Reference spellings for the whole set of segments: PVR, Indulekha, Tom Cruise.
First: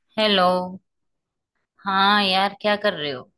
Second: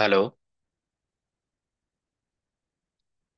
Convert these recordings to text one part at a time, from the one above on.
Hello. Hello. हाँ यार, क्या कर रहे हो?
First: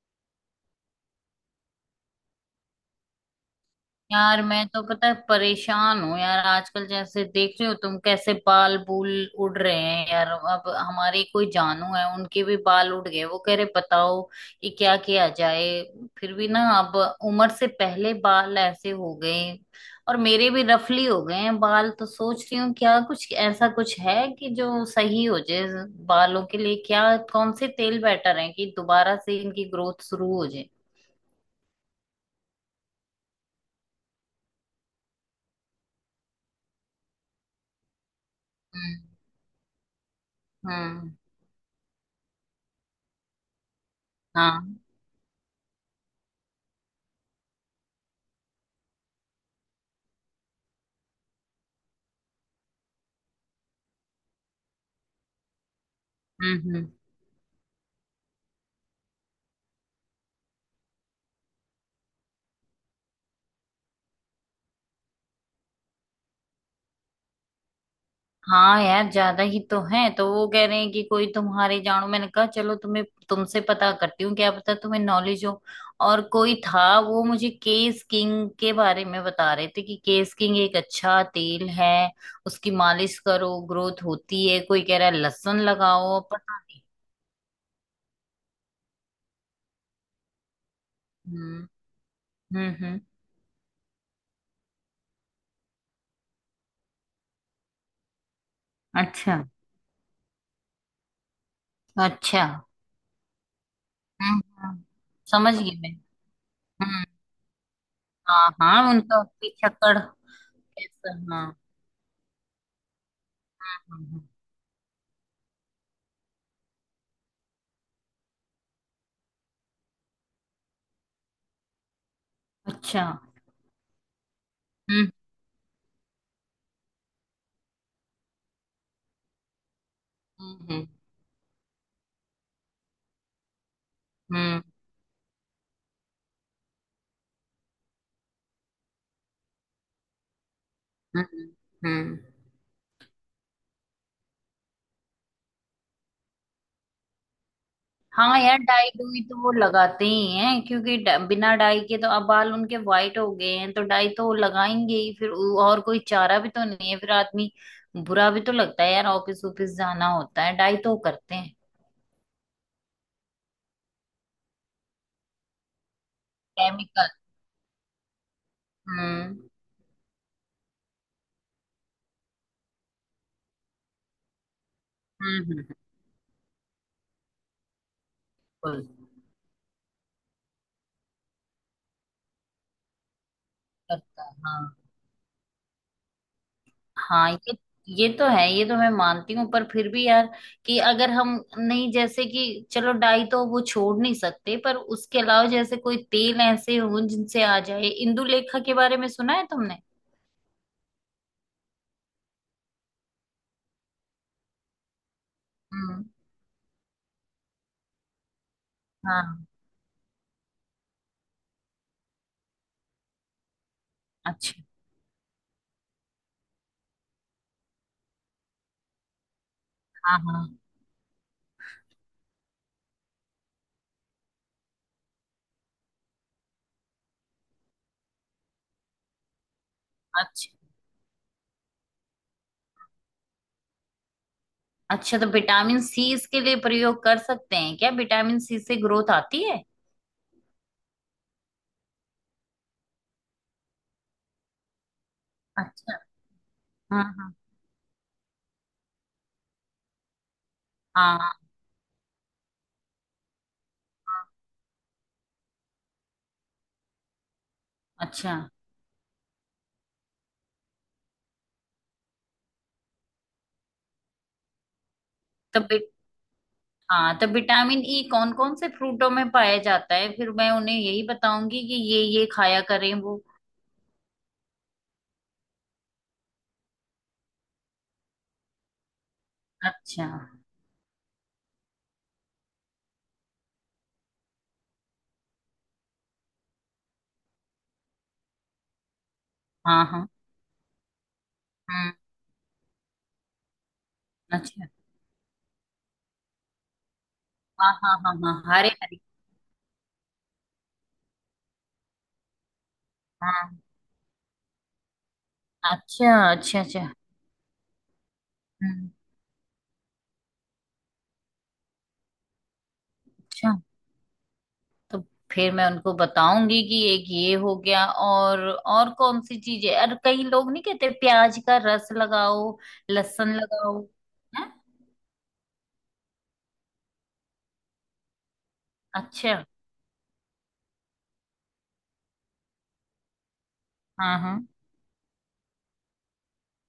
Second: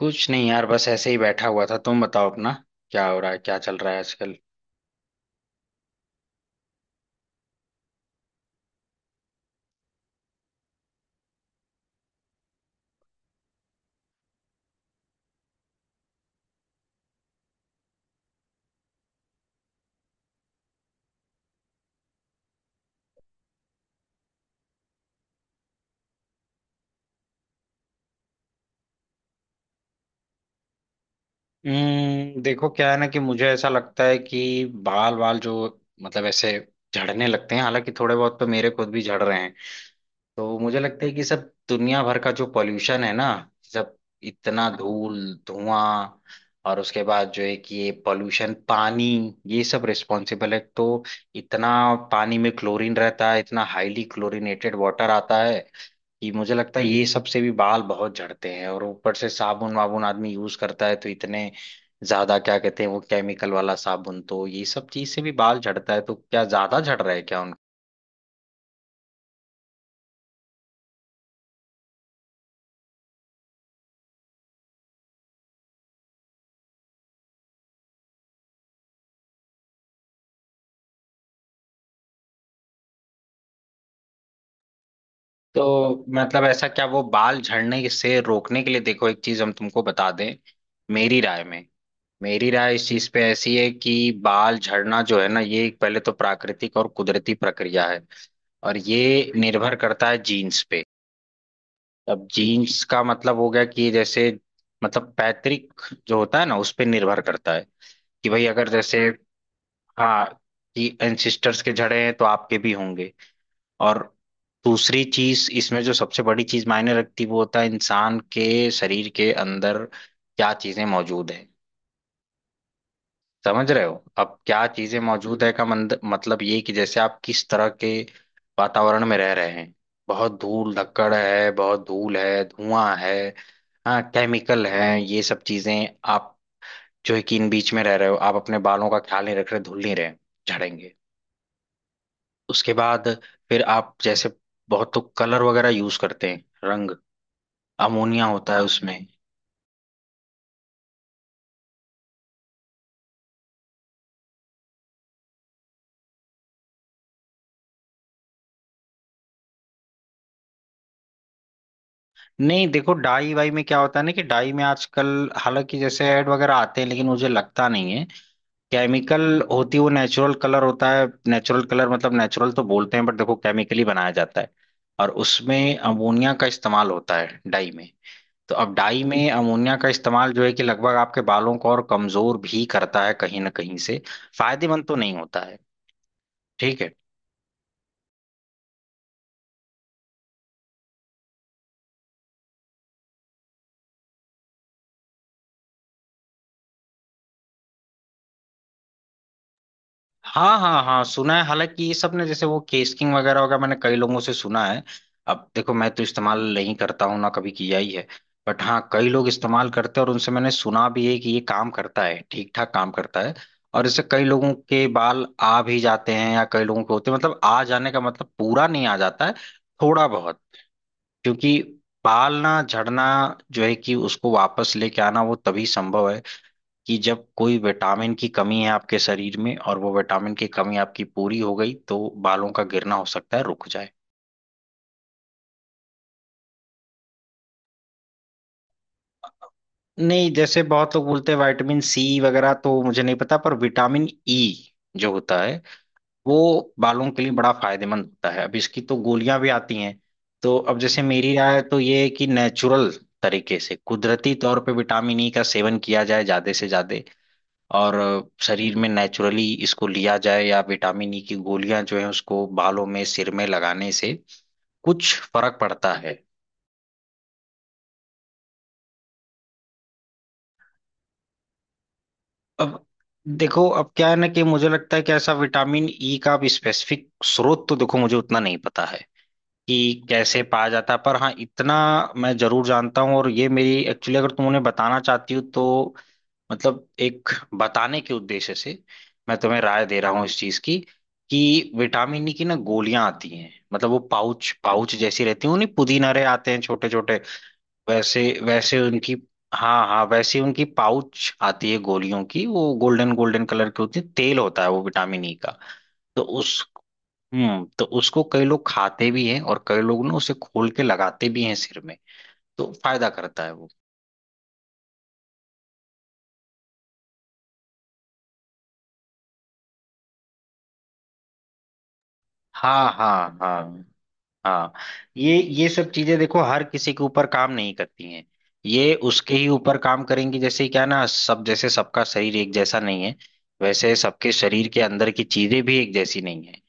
कुछ नहीं यार, बस ऐसे ही बैठा हुआ था। तुम बताओ अपना, क्या हो रहा है, क्या चल रहा है आजकल। यार मैं तो पता है परेशान हूँ यार आजकल। जैसे देख रहे हो तुम कैसे बाल बूल उड़ रहे हैं यार। अब हमारी कोई जानू है, उनके भी बाल उड़ गए। वो कह रहे बताओ कि क्या किया जाए। फिर भी ना, अब उम्र से पहले बाल ऐसे हो गए। और मेरे भी रफली हो गए हैं बाल, तो सोच रही हूँ क्या कुछ ऐसा कुछ है कि जो सही हो जाए बालों के लिए। क्या कौन से तेल बेटर है कि दोबारा से इनकी ग्रोथ शुरू हो जाए? हम्म, देखो क्या है ना कि मुझे ऐसा लगता है कि बाल बाल जो मतलब ऐसे झड़ने लगते हैं, हालांकि थोड़े बहुत तो मेरे खुद हम्म। भी झड़ रहे हैं। तो मुझे लगता है हम्म। कि सब दुनिया भर का जो पॉल्यूशन है ना, सब, इतना हाँ। धूल, धुआं, और उसके बाद जो है कि ये पॉल्यूशन पानी, ये सब रिस्पॉन्सिबल है। तो इतना पानी में क्लोरीन रहता है, इतना हाईली क्लोरीनेटेड वाटर आता है कि मुझे हम्म। लगता है हम्म। ये सबसे भी बाल बहुत झड़ते हैं। और ऊपर से साबुन वाबुन आदमी यूज करता है तो इतने ज्यादा क्या कहते हैं वो केमिकल वाला साबुन, तो ये सब चीज से भी बाल झड़ता है। तो क्या ज्यादा झड़ रहा है क्या? हाँ यार, ज्यादा ही तो है। तो वो कह रहे हैं कि कोई तुम्हारे जानो। मैंने कहा चलो तुम्हें तुमसे पता करती हूँ, क्या पता तुम्हें नॉलेज हो। और कोई था, वो मुझे केस किंग के बारे में बता रहे थे कि केस किंग एक अच्छा तेल है। उसकी मालिश करो, ग्रोथ होती है। कोई कह रहा है लहसुन तो लगाओ मतलब पता। ऐसा क्या वो बाल झड़ने से रोकने के लिए, देखो एक चीज हम तुमको बता दें, मेरी राय हम्म। में, मेरी राय हम्म। इस हम्म। चीज पे ऐसी है कि बाल झड़ना जो है ना, ये एक पहले तो प्राकृतिक और कुदरती प्रक्रिया है। और ये अच्छा। निर्भर करता है जीन्स पे। अब अच्छा। जीन्स का मतलब हो गया कि ये जैसे हम्म। हम्म। मतलब समझ गई पैतृक मैं। जो होता है ना, उस पे हम्म। निर्भर करता है कि भाई हाँ अगर हाँ, जैसे, उनका पिछक्कड़ हाँ, कि कैसा। हाँ हाँ। एंसिस्टर्स के झड़े हैं तो आपके भी होंगे। हाँ, और हाँ। दूसरी चीज इसमें जो सबसे बड़ी चीज मायने रखती वो होता है इंसान के शरीर के अंदर क्या चीजें मौजूद है। अच्छा। समझ रहे हो, अब क्या चीजें हम्म। मौजूद है का मंद, मतलब ये कि जैसे आप किस तरह के वातावरण में रह रहे हैं। बहुत धूल हम्म। धक्कड़ है, बहुत धूल है, धुआं है, हाँ, हम्म। केमिकल है, ये सब चीजें आप जो है कि इन बीच में रह रहे हो, आप अपने बालों का ख्याल नहीं रख रहे, धुल नहीं रहे, झड़ेंगे। हम्म। हम्म। उसके बाद फिर आप जैसे बहुत तो कलर वगैरह यूज करते हैं, रंग, अमोनिया हाँ होता यार, है डाई उसमें। डुई तो वो लगाते ही हैं, क्योंकि बिना डाई के तो अब बाल उनके वाइट हो गए हैं, तो डाई तो वो लगाएंगे ही। फिर और कोई चारा भी तो नहीं है। फिर आदमी बुरा भी तो लगता है यार, ऑफिस ऑफिस जाना होता है, डाई तो वो करते हैं। नहीं देखो, डाई वाई में क्या होता है ना, कि डाई में आजकल हालांकि जैसे ऐड वगैरह आते हैं, लेकिन केमिकल। मुझे लगता नहीं है, हम्म। केमिकल होती है। वो नेचुरल कलर होता है, नेचुरल कलर मतलब नेचुरल तो बोलते हैं बट देखो केमिकली बनाया जाता है। और हम्म। उसमें अमोनिया का इस्तेमाल होता है डाई में। तो अब बिल्कुल डाई में अमोनिया का इस्तेमाल जो है कि लगभग आपके बालों को और कमजोर भी करता है कहीं ना कहीं से। करता है, हाँ। फायदेमंद तो नहीं होता है। ठीक है। हाँ, ये तो है, ये तो मैं मानती हूँ। पर फिर भी यार, कि अगर हम, नहीं, जैसे कि चलो डाई तो वो छोड़ नहीं सकते, पर उसके अलावा जैसे कोई तेल ऐसे हो जिनसे आ जाए। इंदुलेखा के बारे में सुना है तुमने? हाँ हाँ हाँ सुना है, हालांकि ये सब ने जैसे वो केस किंग वगैरह वगैरह, मैंने कई लोगों से सुना है। अब देखो मैं तो हम्म। इस्तेमाल नहीं करता हूँ, ना कभी किया ही है, बट हाँ कई लोग हाँ। इस्तेमाल करते हैं और उनसे मैंने सुना भी है कि ये काम करता है, ठीक ठाक काम करता है। और इससे कई लोगों अच्छा। के बाल आ भी जाते हैं, या कई लोगों के होते हैं, मतलब आ जाने का मतलब पूरा नहीं आ जाता है, थोड़ा हाँ बहुत। हाँ। क्योंकि बाल ना झड़ना जो है कि उसको वापस लेके आना, वो तभी संभव है कि जब कोई विटामिन की कमी है आपके शरीर में और वो विटामिन की अच्छा कमी आपकी पूरी हो गई, तो बालों का गिरना हो सकता है रुक जाए। अच्छा, तो विटामिन सी इसके लिए प्रयोग कर सकते हैं क्या? विटामिन सी से ग्रोथ आती है? नहीं जैसे बहुत लोग बोलते हैं विटामिन सी वगैरह, तो मुझे नहीं पता, पर विटामिन ई जो होता है अच्छा। वो हाँ बालों के लिए हाँ। बड़ा फायदेमंद होता है। अब इसकी तो गोलियां भी आती हैं। तो अब जैसे मेरी हाँ राय तो ये है कि नेचुरल तरीके से हाँ, कुदरती तौर पे विटामिन ई का सेवन किया जाए ज्यादा से ज्यादा। और अच्छा, शरीर में नेचुरली इसको लिया जाए, या विटामिन ई की गोलियां जो है उसको बालों में सिर में लगाने से कुछ फर्क तो पड़ता है। हाँ, तो विटामिन ई कौन कौन से फ्रूटों में पाया जाता है? फिर मैं उन्हें यही बताऊंगी कि ये खाया अब करें वो। देखो अब क्या है ना कि मुझे लगता है कि ऐसा विटामिन ई का अब स्पेसिफिक स्रोत, तो देखो मुझे उतना नहीं पता है कि अच्छा। कैसे पाया जाता है। पर हाँ इतना मैं जरूर जानता हूँ, और ये मेरी एक्चुअली अगर तुम उन्हें बताना चाहती हो तो मतलब एक बताने के उद्देश्य से मैं तुम्हें हाँ राय दे हाँ। रहा हूँ इस चीज की, कि हम्म। विटामिन ई की ना गोलियां आती हैं, मतलब वो पाउच अच्छा। पाउच जैसी रहती हैं, उन्हीं पुदीना रहे आते हैं छोटे छोटे, हाँ हाँ हाँ वैसे हाँ, हरे वैसे हरे। उनकी हाँ हाँ वैसे उनकी पाउच आती है गोलियों की, वो गोल्डन गोल्डन हाँ। कलर की होती है, तेल होता है वो विटामिन ई का। अच्छा तो उस अच्छा अच्छा। हम्म, तो उसको कई लोग हम्म। खाते भी हैं और कई लोग ना उसे खोल के लगाते भी हैं सिर में। तो फायदा करता अच्छा। है वो। तो। फिर मैं उनको बताऊंगी कि एक ये हो गया, और कौन सी चीज है, और कई लोग नहीं कहते प्याज का रस लगाओ, हाँ लहसुन हाँ लगाओ, हाँ है। हाँ, ये सब चीजें देखो हर किसी के ऊपर काम नहीं करती हैं। ये उसके अच्छा। ही ऊपर काम करेंगी, जैसे क्या है ना, सब जैसे सबका शरीर एक जैसा नहीं है, वैसे हाँ सबके हाँ। शरीर के अंदर की चीजें भी एक जैसी नहीं है।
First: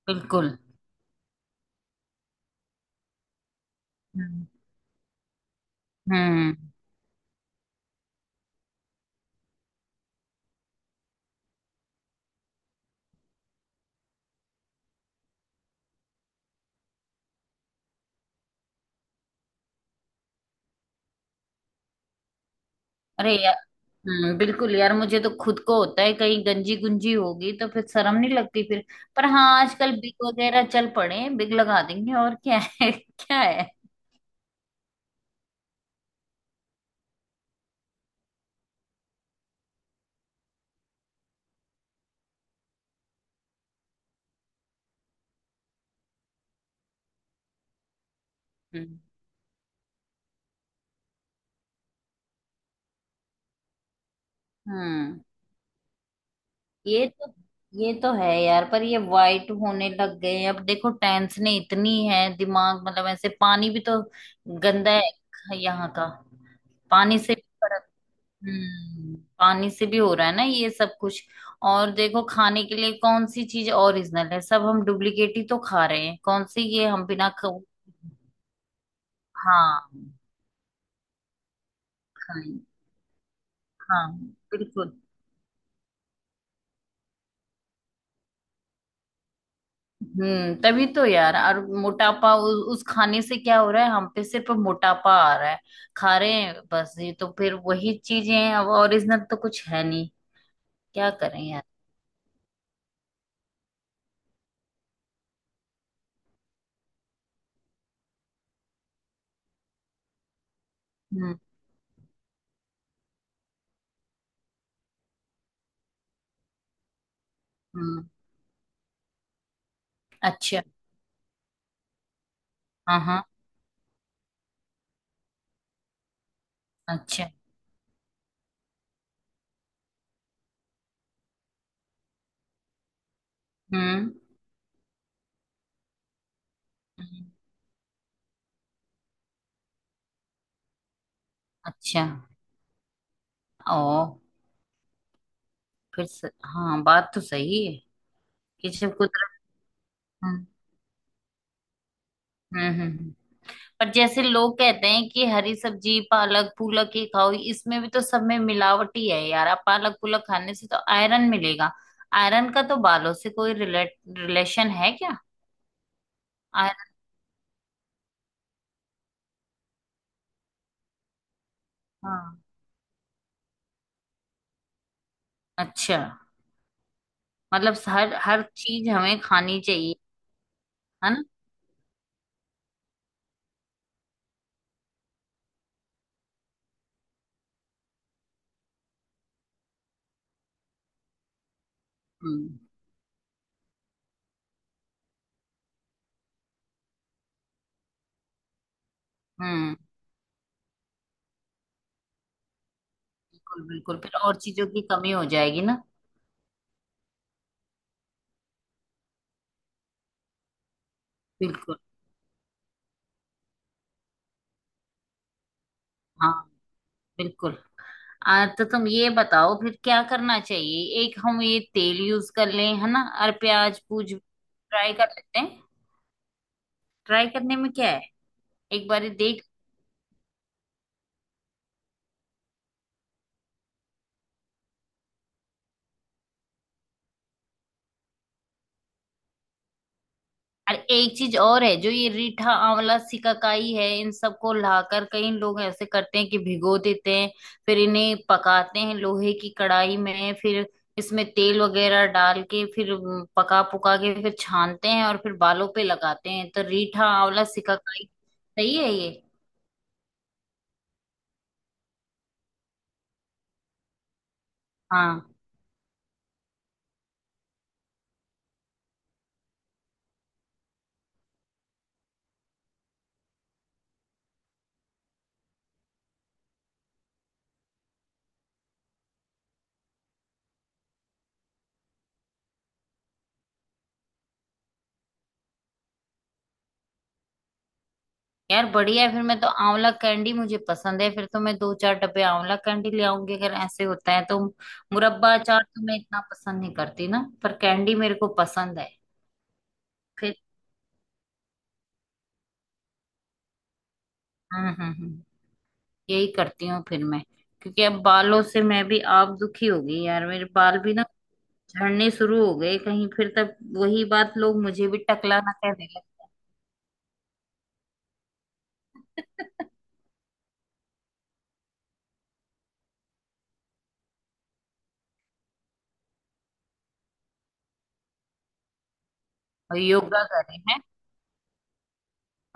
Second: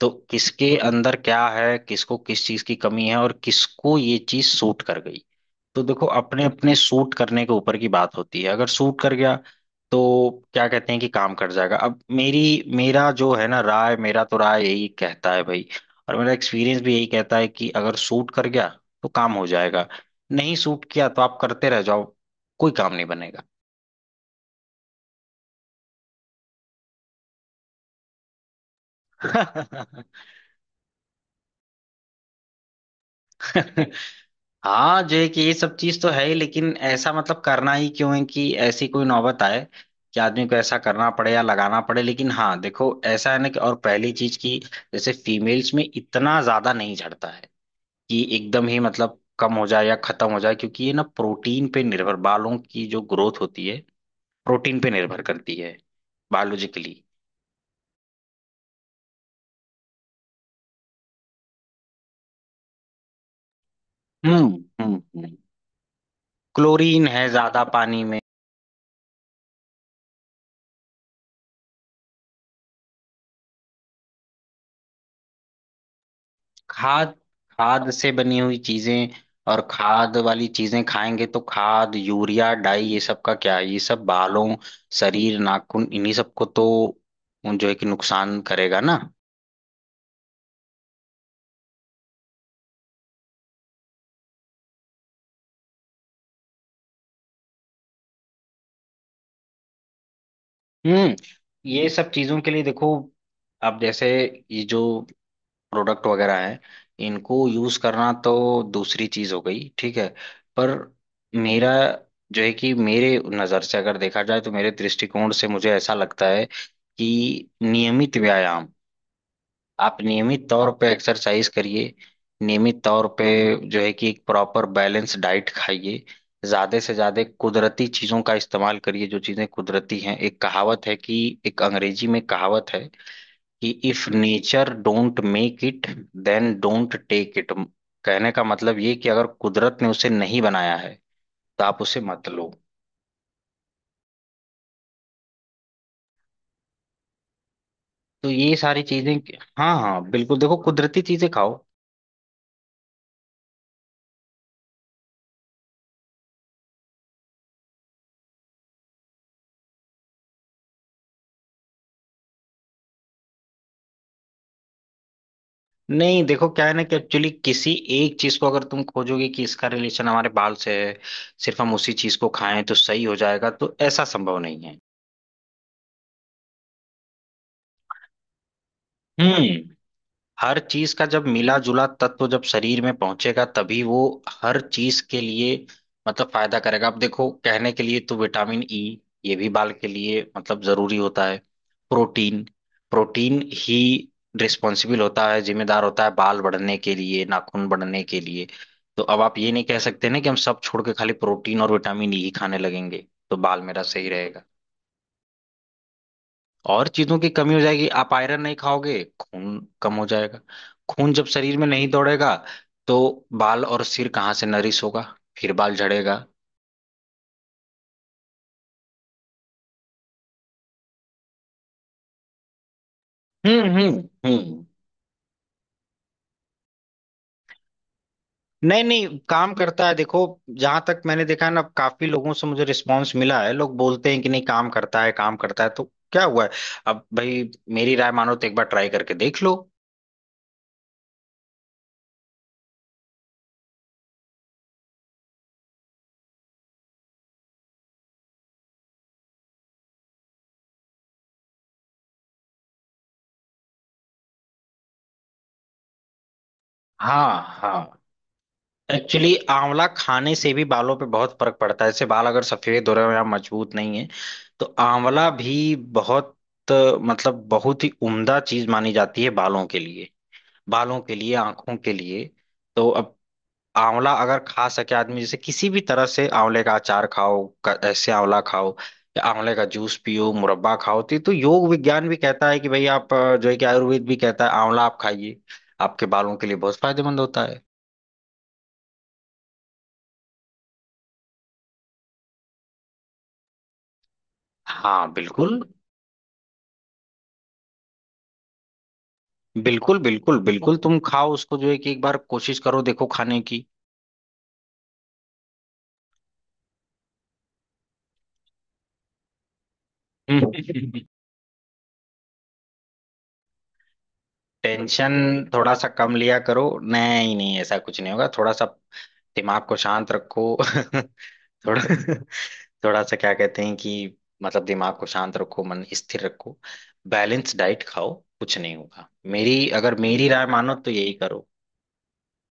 तो बिल्कुल। किसके अंदर क्या है, किसको किस चीज की कमी है और किसको ये हम्म। चीज सूट कर गई। तो देखो अपने हम्म। अपने सूट करने के ऊपर की बात होती है। अगर सूट कर गया तो क्या कहते हैं कि काम कर जाएगा। अब मेरी मेरा जो है ना राय, मेरा तो राय यही कहता है भाई, और मेरा एक्सपीरियंस भी यही कहता है कि अगर सूट कर गया तो काम हो जाएगा, नहीं सूट किया तो आप करते रह जाओ, कोई काम नहीं अरे बनेगा। यार। हम्म। बिल्कुल यार, मुझे तो खुद को होता है, कहीं गंजी गुंजी होगी तो फिर शर्म नहीं लगती फिर। पर हाँ, आजकल बिग वगैरह चल पड़े हैं, बिग लगा देंगे और क्या है क्या है? हाँ जो है कि ये सब चीज तो है ही, लेकिन ऐसा मतलब करना ही क्यों है कि ऐसी कोई नौबत आए कि आदमी को ऐसा करना पड़े या लगाना पड़े। लेकिन हाँ देखो ऐसा है ना, कि और पहली चीज की जैसे फीमेल्स में इतना ज्यादा नहीं झड़ता है कि एकदम ही हम्म। मतलब कम हो जाए या खत्म हो जाए, क्योंकि ये ना प्रोटीन पे निर्भर, बालों की जो ग्रोथ होती है प्रोटीन पे हम्म निर्भर करती है, बायोलॉजिकली। ये तो ये तो है यार। पर ये वाइट होने लग गए हैं। अब देखो, टेंशन इतनी है, दिमाग मतलब ऐसे। पानी भी तो गंदा हम्म, है यहाँ का। क्लोरीन पानी है से। ज्यादा पानी में। पानी से भी हो रहा है ना ये सब कुछ। और देखो, खाने के लिए कौन सी चीज ओरिजिनल है? सब हम डुप्लीकेट ही तो खा रहे हैं। कौन सी ये हम खाद, बिना खा? खाद से बनी हुई चीजें, और हाँ। खाद वाली चीजें खाएंगे तो खाद यूरिया खाएं। डाई ये सब का क्या है? ये सब हाँ। बालों, बिल्कुल। शरीर, नाखून, इन्हीं सबको तो जो है कि नुकसान करेगा ना। तभी तो यार। और मोटापा उस खाने से क्या हो रहा है? हम पे सिर्फ मोटापा आ रहा है। खा रहे हैं बस, ये तो फिर वही चीजें हैं, अब ओरिजिनल तो कुछ है नहीं। क्या हम्म, करें यार? ये सब चीजों के लिए देखो, अब जैसे ये जो प्रोडक्ट वगैरह हैं, इनको यूज करना तो दूसरी चीज हो गई, ठीक है। पर हम्म। मेरा जो है कि मेरे नजर से अगर देखा जाए, तो मेरे दृष्टिकोण से मुझे ऐसा लगता है कि हम्म। नियमित व्यायाम, आप नियमित अच्छा। तौर पे एक्सरसाइज करिए, नियमित हाँ तौर हाँ। पे जो है कि एक प्रॉपर बैलेंस डाइट खाइए, ज्यादा से ज्यादा अच्छा। कुदरती चीजों का इस्तेमाल करिए। जो चीजें कुदरती हैं, एक कहावत है कि, एक अंग्रेजी में कहावत है कि, if hmm. Nature don't make it, then don't hmm, take it. कहने का मतलब ये कि अगर कुदरत ने उसे नहीं बनाया है, तो आप उसे अच्छा। मत लो। ओ, फिर हाँ, बात तो सही है। तो ये कि सारी जब चीजें कि- कुदरत। हाँ हाँ बिल्कुल, हम्म। देखो कुदरती चीजें खाओ। हम्म। हम्म। पर जैसे लोग कहते हैं कि हरी सब्जी पालक पुलक ही खाओ। इसमें भी तो सब में मिलावट ही है यार। आप पालक पुलक खाने से तो आयरन मिलेगा। आयरन का तो बालों से कोई रिलेट रिलेशन है क्या? नहीं देखो क्या है ना आयरन। कि एक्चुअली किसी एक चीज को अगर तुम खोजोगे कि इसका रिलेशन हमारे बाल से है, सिर्फ हम उसी चीज को हाँ। खाएं तो सही हो जाएगा, तो ऐसा संभव नहीं है। अच्छा, मतलब हर हर चीज हमें खानी हम्म, चाहिए, हर चीज का है ना? जब मिला जुला तत्व जब शरीर में पहुंचेगा तभी वो हर चीज के लिए मतलब फायदा करेगा। अब देखो कहने के लिए तो विटामिन ई ये भी बाल के लिए मतलब जरूरी होता है, प्रोटीन, हम्म। प्रोटीन ही रिस्पॉन्सिबल होता है, जिम्मेदार होता है बाल बढ़ने के लिए, नाखून बढ़ने के लिए। तो अब आप ये नहीं हम्म। कह सकते ना कि हम सब छोड़ के खाली प्रोटीन और विटामिन ई ही खाने लगेंगे तो बाल बिल्कुल मेरा बिल्कुल, सही फिर और रहेगा। चीजों की कमी हो जाएगी ना। और चीजों की कमी हो जाएगी, आप आयरन नहीं खाओगे खून कम हो जाएगा, खून जब शरीर में बिल्कुल। नहीं दौड़ेगा तो बाल और सिर कहाँ से नरिश होगा, फिर बाल झड़ेगा। हाँ बिल्कुल। तो तुम ये बताओ फिर क्या करना चाहिए? एक हम ये तेल यूज कर लें, है ना, और हम्म प्याज हम्म पूज हम्म, ट्राई कर लेते हैं। ट्राई करने में क्या है, नहीं एक बार ये नहीं देख। काम करता है देखो, जहां तक मैंने देखा है ना, काफी लोगों से मुझे रिस्पांस मिला है, लोग बोलते हैं कि नहीं काम करता है, काम करता है। तो क्या हुआ है, अब भाई मेरी राय मानो तो एक बार ट्राई करके देख लो। और एक चीज और है, जो ये रीठा आंवला सिकाकाई है। इन सबको लाकर कई लोग ऐसे करते हैं कि भिगो देते हैं, फिर इन्हें पकाते हैं लोहे की कढ़ाई में, फिर इसमें तेल वगैरह डाल के, फिर पका पुका के, फिर छानते हैं, और फिर बालों पे लगाते हैं। तो रीठा हाँ आंवला हाँ, सिकाकाई, सही है ये? एक्चुअली आंवला खाने से भी बालों पे बहुत फर्क पड़ता है। जैसे बाल अगर सफेद हो रहे हो या मजबूत नहीं है, तो आंवला हाँ भी बहुत अ, मतलब बहुत ही उम्दा चीज मानी जाती है बालों के लिए, बालों के लिए, आंखों के लिए। तो अब आंवला अगर खा सके आदमी, जैसे किसी भी तरह से आंवले का अचार खाओ, ऐसे आंवला खाओ, या आंवले का जूस पियो, मुरब्बा खाओ, तो ये तो योग विज्ञान भी कहता है कि भाई आप जो है कि आयुर्वेद भी कहता है आंवला आप खाइए, आपके बालों के लिए बहुत फायदेमंद होता है। यार बढ़िया है। फिर मैं तो, आंवला कैंडी मुझे पसंद है, फिर तो मैं दो चार डब्बे आंवला कैंडी ले आऊंगी, अगर ऐसे होता है तो। हाँ मुरब्बा बिल्कुल अचार तो मैं इतना पसंद नहीं करती ना, पर कैंडी मेरे को पसंद है। बिल्कुल फिर। बिल्कुल बिल्कुल, तुम खाओ उसको, जो है कि एक बार कोशिश करो देखो खाने की। हम्म। हम्म। हम्म। यही करती हूँ फिर मैं। क्योंकि अब बालों से मैं भी आप दुखी हो गई यार। मेरे बाल भी ना हम्म। झड़ने शुरू हो गए कहीं फिर, तब वही बात, लोग मुझे भी टेंशन टकला ना थोड़ा कहने सा कम लिया करो, नहीं नहीं ऐसा कुछ नहीं होगा, थोड़ा सा लगे दिमाग को शांत रखो। थोड़ा, थोड़ा सा क्या कहते हैं कि मतलब दिमाग को शांत रखो, मन स्थिर रखो, बैलेंस डाइट खाओ, कुछ नहीं होगा। मेरी और अगर योगा मेरी राय करें मानो हैं, तो यही करो।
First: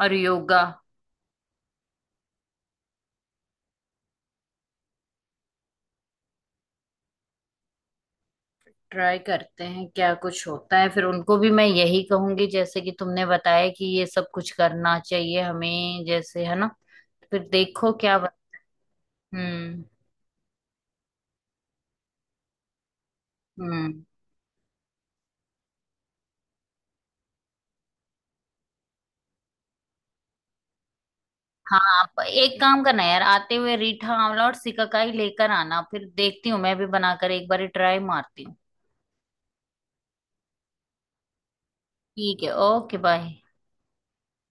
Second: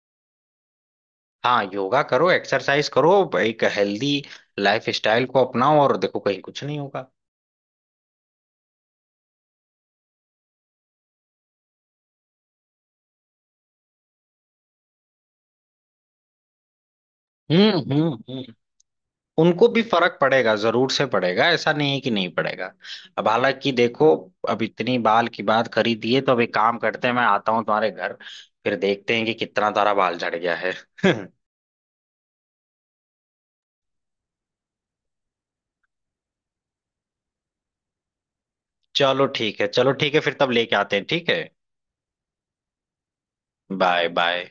और योगा? हाँ योगा करो, एक्सरसाइज करो, एक हेल्दी लाइफ स्टाइल को अपनाओ, और देखो कहीं कुछ नहीं होगा। ट्राई करते हैं क्या कुछ होता है, फिर उनको भी मैं यही कहूंगी जैसे कि तुमने बताया, कि ये सब कुछ करना चाहिए हमें, जैसे है ना। फिर देखो क्या। हम्म, उनको भी हम्म। फर्क पड़ेगा, जरूर से पड़ेगा, ऐसा नहीं है कि नहीं पड़ेगा। अब हालांकि हम्म। देखो, अब इतनी बाल की बात करी दी है तो अब एक काम करते हैं, मैं आता हूँ तुम्हारे घर, फिर देखते हैं कि कितना तारा बाल झड़ गया है। हाँ, आप एक काम करना यार, आते हुए रीठा आंवला और सिकाकाई लेकर आना। फिर देखती हूँ मैं भी बनाकर, एक बार ट्राई मारती हूँ। चलो ठीक है, चलो ठीक है, फिर तब लेके आते हैं ठीक है। ठीक है, ओके बाय। Bye bye.